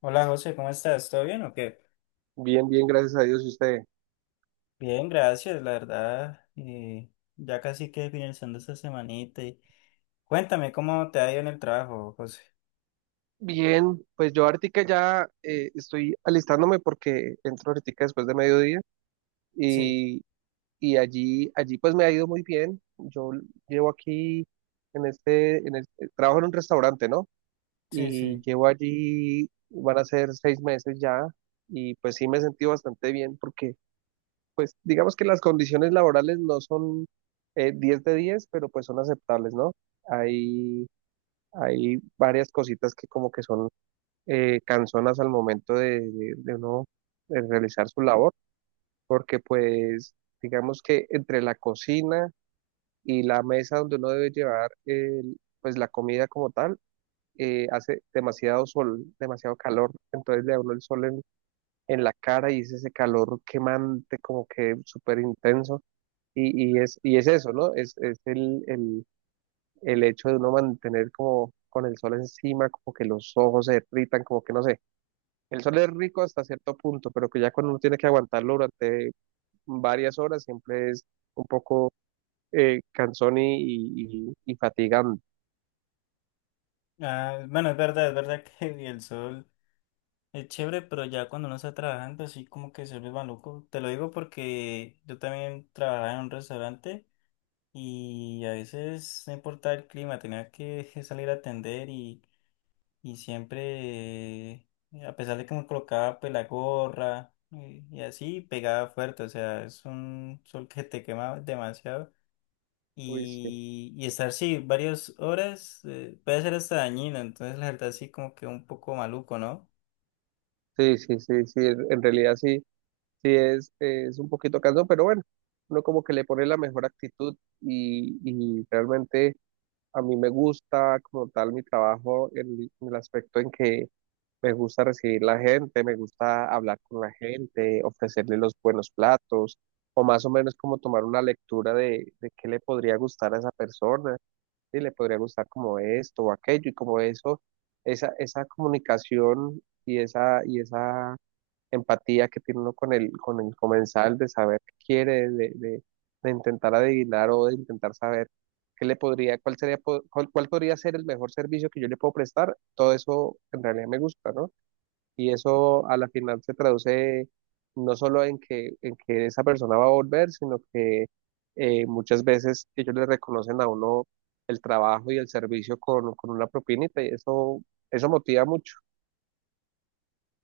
Hola José, ¿cómo estás? ¿Todo bien o qué? Bien, bien, gracias a Dios. ¿Y usted? Bien, gracias, la verdad. Ya casi que finalizando esta semanita. Cuéntame cómo te ha ido en el trabajo, José. Bien, pues yo ahorita ya estoy alistándome porque entro ahorita después de mediodía Sí, y, y allí pues me ha ido muy bien. Yo llevo aquí en este, en el, trabajo en un restaurante, ¿no? sí, Y sí. llevo allí, van a ser 6 meses ya y pues sí me he sentido bastante bien porque digamos que las condiciones laborales no son 10 de 10 pero pues son aceptables, ¿no? Hay, hay varias cositas que como que son cansonas al momento de uno realizar su labor, porque pues digamos que entre la cocina y la mesa donde uno debe llevar pues la comida como tal, hace demasiado sol, demasiado calor, entonces le da uno el sol en la cara y es ese calor quemante como que súper intenso y es eso, ¿no? Es el hecho de uno mantener como con el sol encima, como que los ojos se irritan, como que no sé. El sol es rico hasta cierto punto, pero que ya cuando uno tiene que aguantarlo durante varias horas, siempre es un poco cansón y fatigante. Ah, bueno, es verdad que el sol es chévere, pero ya cuando uno está trabajando así como que se vuelve maluco. Te lo digo porque yo también trabajaba en un restaurante y a veces no importaba el clima, tenía que salir a atender y siempre, a pesar de que me colocaba pues la gorra y así, pegaba fuerte, o sea, es un sol que te quema demasiado Uy, sí. y estar sí varias horas puede ser hasta dañino, entonces la verdad sí como que un poco maluco, ¿no? Sí, sí, sí, sí, en realidad sí, sí es un poquito cansón, pero bueno, uno como que le pone la mejor actitud y, y realmente a mí me gusta como tal mi trabajo en el aspecto en que me gusta recibir la gente, me gusta hablar con la gente, ofrecerle los buenos platos, o más o menos como tomar una lectura de qué le podría gustar a esa persona, si le podría gustar como esto o aquello, y como eso, esa comunicación y esa empatía que tiene uno con el comensal de saber qué quiere, de intentar adivinar o de intentar saber qué le podría, cuál sería, cuál podría ser el mejor servicio que yo le puedo prestar, todo eso en realidad me gusta, ¿no? Y eso a la final se traduce no solo en que esa persona va a volver, sino que muchas veces ellos le reconocen a uno el trabajo y el servicio con una propinita y eso motiva mucho,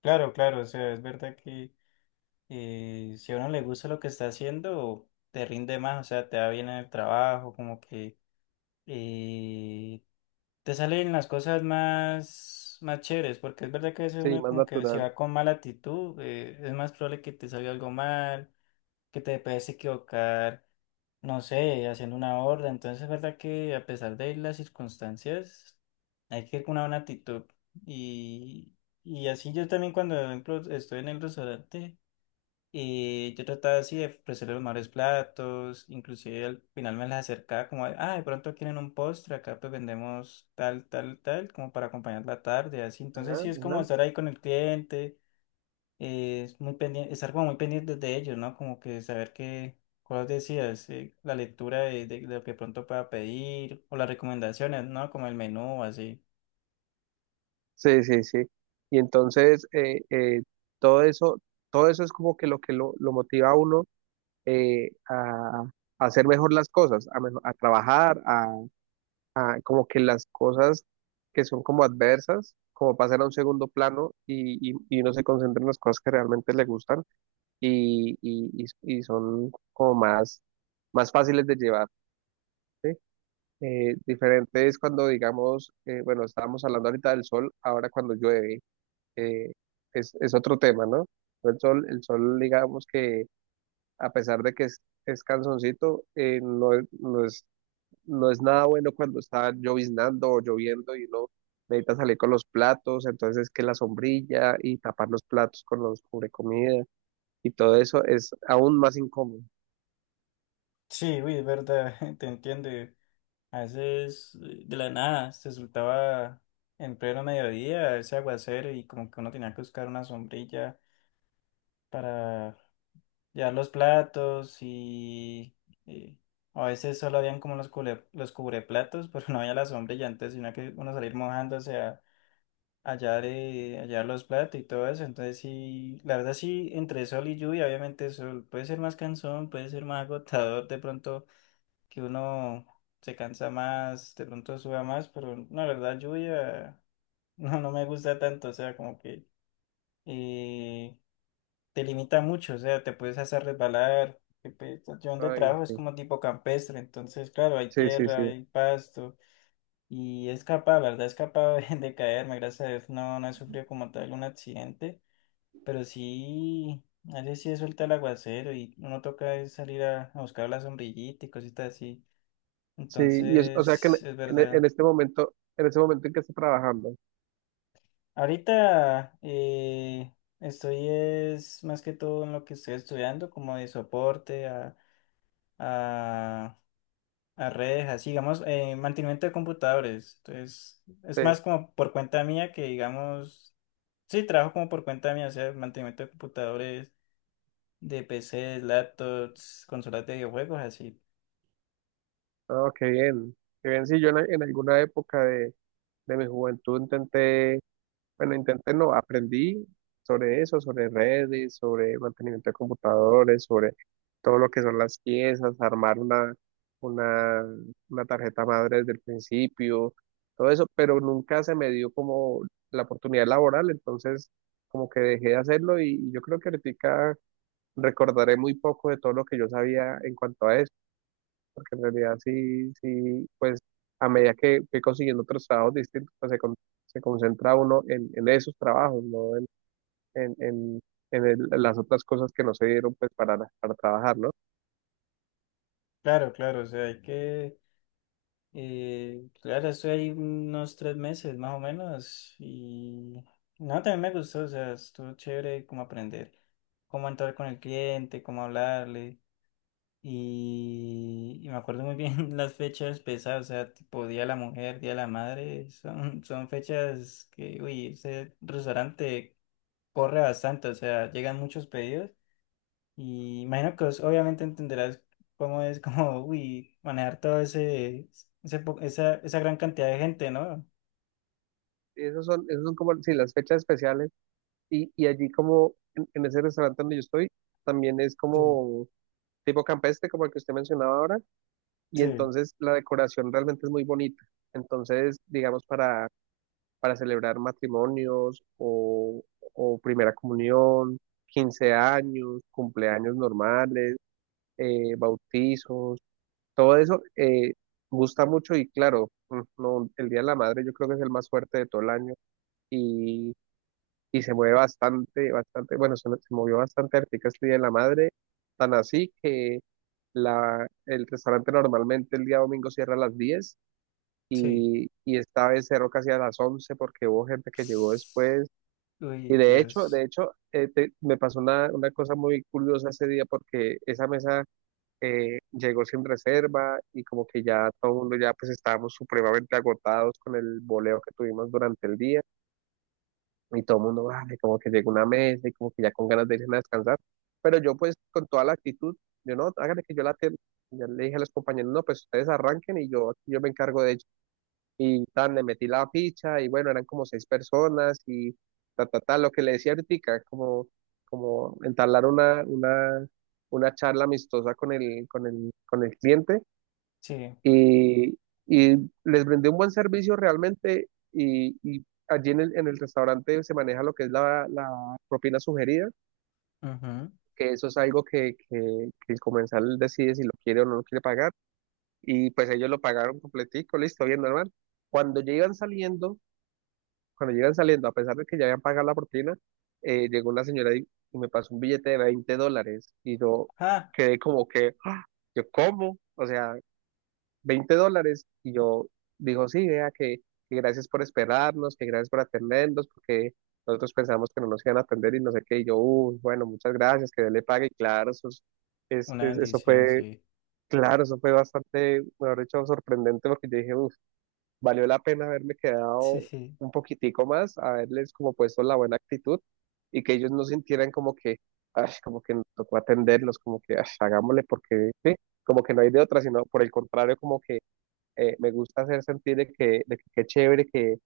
Claro, claro, o sea, es verdad que si a uno le gusta lo que está haciendo, te rinde más, o sea, te va bien en el trabajo, como que. eh, Te salen las cosas más chéveres, porque es verdad que a veces sí, uno más como que si natural. va con mala actitud, es más probable que te salga algo mal, que te puedes equivocar, no sé, haciendo una orden. Entonces es verdad que a pesar de las circunstancias, hay que ir con una buena actitud. Y, y así yo también cuando, por ejemplo, estoy en el restaurante. Y yo trataba así de ofrecerle los mejores platos, inclusive al final me las acercaba como, ah, de pronto quieren un postre, acá pues vendemos tal, tal, tal, como para acompañar la tarde, así. Entonces Ajá, sí es como ajá. estar ahí con el cliente, es muy pendiente, estar como muy pendiente de ellos, ¿no? Como que saber qué cosas decías, la lectura de lo que pronto pueda pedir, o las recomendaciones, ¿no? Como el menú, así. Sí, sí, sí. Y entonces todo eso, todo eso es como que lo que lo motiva a uno eh, a, a hacer mejor las cosas, a trabajar, ah, como que las cosas que son como adversas, como pasan a un segundo plano y uno se concentra en las cosas que realmente le gustan y son como más, fáciles de llevar. ¿Sí? Diferente es cuando, digamos, bueno, estábamos hablando ahorita del sol, ahora cuando llueve, eh, es otro tema, ¿no? El sol, digamos que a pesar de que es cansoncito, no, no es nada bueno cuando está lloviznando o lloviendo y uno necesita salir con los platos, entonces que la sombrilla y tapar los platos con los cubrecomida y todo eso es aún más incómodo. Sí, uy, es verdad, te entiendo. A veces de la nada se soltaba en pleno mediodía ese aguacero y como que uno tenía que buscar una sombrilla para llevar los platos y a veces solo habían como los cubreplatos, pero no había la sombrilla, entonces tenía que uno salir mojándose a llevar los platos y todo eso. Entonces sí, la verdad sí, entre sol y lluvia, obviamente sol puede ser más cansón, puede ser más agotador de pronto que uno se cansa más, de pronto suda más, pero no, la verdad, lluvia no, no me gusta tanto, o sea, como que eh, te limita mucho, o sea, te puedes hacer resbalar. Que, pues, yo donde Ay, trabajo es sí, como tipo campestre, entonces, claro, hay sí, sí, tierra, sí. hay pasto, y he escapado, la verdad, he escapado de caerme, gracias a Dios, no, no he sufrido como tal un accidente, pero sí. A veces sí suelta el aguacero y uno toca es salir a buscar la sombrillita y cositas así. Sí, y o sea que Entonces, es verdad. En este momento en que está trabajando, Ahorita estoy es más que todo en lo que estoy estudiando, como de soporte a, a redes, así digamos, mantenimiento de computadores. Entonces, es sí. más como por cuenta mía que digamos, sí, trabajo como por cuenta mía, o sea, mantenimiento de computadores, de PCs, laptops, consolas de videojuegos, así. Ah, qué bien, qué bien. Sí, yo en alguna época de mi juventud intenté. Bueno, intenté, no, aprendí sobre eso, sobre redes, sobre mantenimiento de computadores, sobre todo lo que son las piezas, armar una, una tarjeta madre desde el principio, todo eso, pero nunca se me dio como la oportunidad laboral, entonces como que dejé de hacerlo y yo creo que ahorita recordaré muy poco de todo lo que yo sabía en cuanto a eso porque en realidad sí, sí, pues a medida que fui consiguiendo otros trabajos distintos, pues se concentra uno en esos trabajos, no en, en, en las otras cosas que no se dieron pues para trabajar, ¿no? Claro, claro, o sea, hay que claro, estoy ahí unos 3 meses más o menos y no, también me gustó, o sea, estuvo chévere como aprender cómo entrar con el cliente, cómo hablarle y me acuerdo muy bien las fechas pesadas, o sea, tipo Día de la Mujer, Día de la Madre, son fechas que, uy, ese restaurante corre bastante, o sea, llegan muchos pedidos y imagino que vos obviamente entenderás cómo es como, uy, manejar todo esa gran cantidad de gente, ¿no? Y esos son como, sí, las fechas especiales y allí como en ese restaurante donde yo estoy, también es Uy, como tipo campestre, como el que usted mencionaba ahora, y sí, entonces la decoración realmente es muy bonita. Entonces, digamos, para celebrar matrimonios o primera comunión, 15 años, cumpleaños normales, bautizos, todo eso gusta mucho y claro, no, el Día de la Madre yo creo que es el más fuerte de todo el año y, y se mueve bastante, bastante, bueno, se movió bastante ahorita este Día de la Madre, tan así que el restaurante normalmente el día domingo cierra a las 10 sí. y esta vez cerró casi a las 11 porque hubo gente que llegó después. Y Uy, de Dios. hecho, me pasó una cosa muy curiosa ese día porque esa mesa llegó sin reserva y como que ya todo el mundo ya pues estábamos supremamente agotados con el boleo que tuvimos durante el día y todo el mundo, vale, como que llegó una mesa y como que ya con ganas de irse a descansar. Pero yo pues con toda la actitud, yo no, háganle que yo la atiendo. Ya le dije a los compañeros, no, pues ustedes arranquen y yo, me encargo de ello. Y tan, le metí la ficha y bueno, eran como seis personas y ta, ta, ta, lo que le decía ahorita, como entablar una charla amistosa con el cliente Sí. y, y les brindé un buen servicio realmente y allí en el restaurante se maneja lo que es la propina sugerida, Ujú. que eso es algo que el comensal decide si lo quiere o no lo quiere pagar y pues ellos lo pagaron completico, listo, bien normal. Cuando llegan saliendo, Cuando llegan saliendo, a pesar de que ya habían pagado la propina, llegó la señora y me pasó un billete de $20 y yo Ah, quedé como que, ¡ah! Yo, ¿cómo? O sea, $20 y yo dijo, sí, vea que gracias por esperarnos, que gracias por atendernos, porque nosotros pensamos que no nos iban a atender y no sé qué, y yo, uy, bueno, muchas gracias, que Dios le pague, y claro, eso, una es- eso bendición, fue, sí. claro, eso fue bastante, mejor dicho, sorprendente porque yo dije, uff, valió la pena haberme Sí, quedado sí. un poquitico más, haberles como puesto la buena actitud y que ellos no sintieran como que, ay, como que nos tocó atenderlos, como que "Ay, hagámosle porque, sí, como que no hay de otra", sino por el contrario, como que me gusta hacer sentir de que, qué chévere que,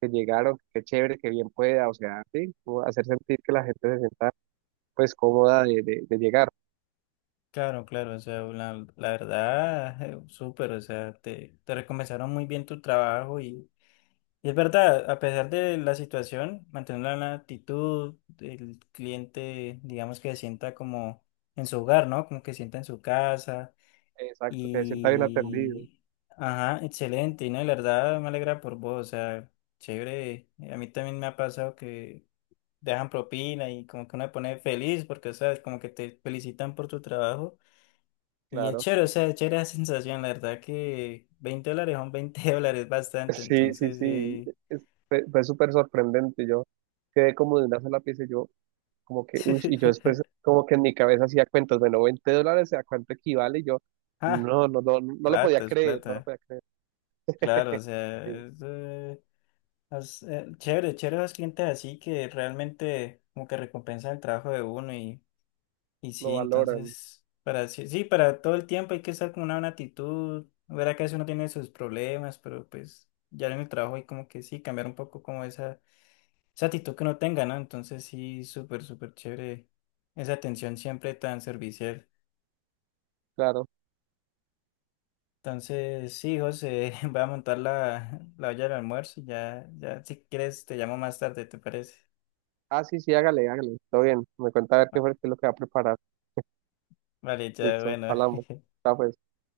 que llegaron, qué chévere, que bien pueda, o sea, sí, como hacer sentir que la gente se sienta pues cómoda de llegar. Claro, claro. O sea, la verdad, súper. O sea, te recompensaron muy bien tu trabajo. Y es verdad, a pesar de la situación, mantener la actitud, el cliente, digamos que se sienta como en su hogar, ¿no? Como que se sienta en su casa. Exacto, que se sienta bien atendido, y... Ajá, excelente, y no, y la verdad me alegra por vos, o sea, chévere. A mí también me ha pasado que dejan propina y como que uno se pone feliz porque, o sea, como que te felicitan por tu trabajo y es claro. chévere, o sea, es chévere la sensación, la verdad que $20 son 20 dólares bastante, Sí, sí, entonces. sí, es- fue súper sorprendente, yo quedé como de una sola pieza, y yo como que, uy, y yo después como que en mi cabeza hacía cuentas, bueno, $20, ¿a cuánto equivale? Y yo, Ah, no, no, no, no lo podía plata, es creer, plata. no lo podía creer, Claro, o sea, sí, chévere, chévere los clientes así que realmente como que recompensan el trabajo de uno y lo sí, valoran, entonces, para sí, sí, para todo el tiempo hay que estar con una buena actitud, verá que a veces uno tiene sus problemas, pero pues ya en el trabajo hay como que sí, cambiar un poco como esa actitud que uno tenga, ¿no? Entonces sí, súper, súper chévere esa atención siempre tan servicial. claro. Entonces, sí, José, voy a montar la olla del almuerzo. Ya, ya, si quieres, te llamo más tarde, ¿te parece? Ah, sí, sí, hágale, hágale, todo bien, me cuenta a ver qué Va- fue, qué es lo que va a preparar, Vale, ya, listo, bueno. hablamos, está pues.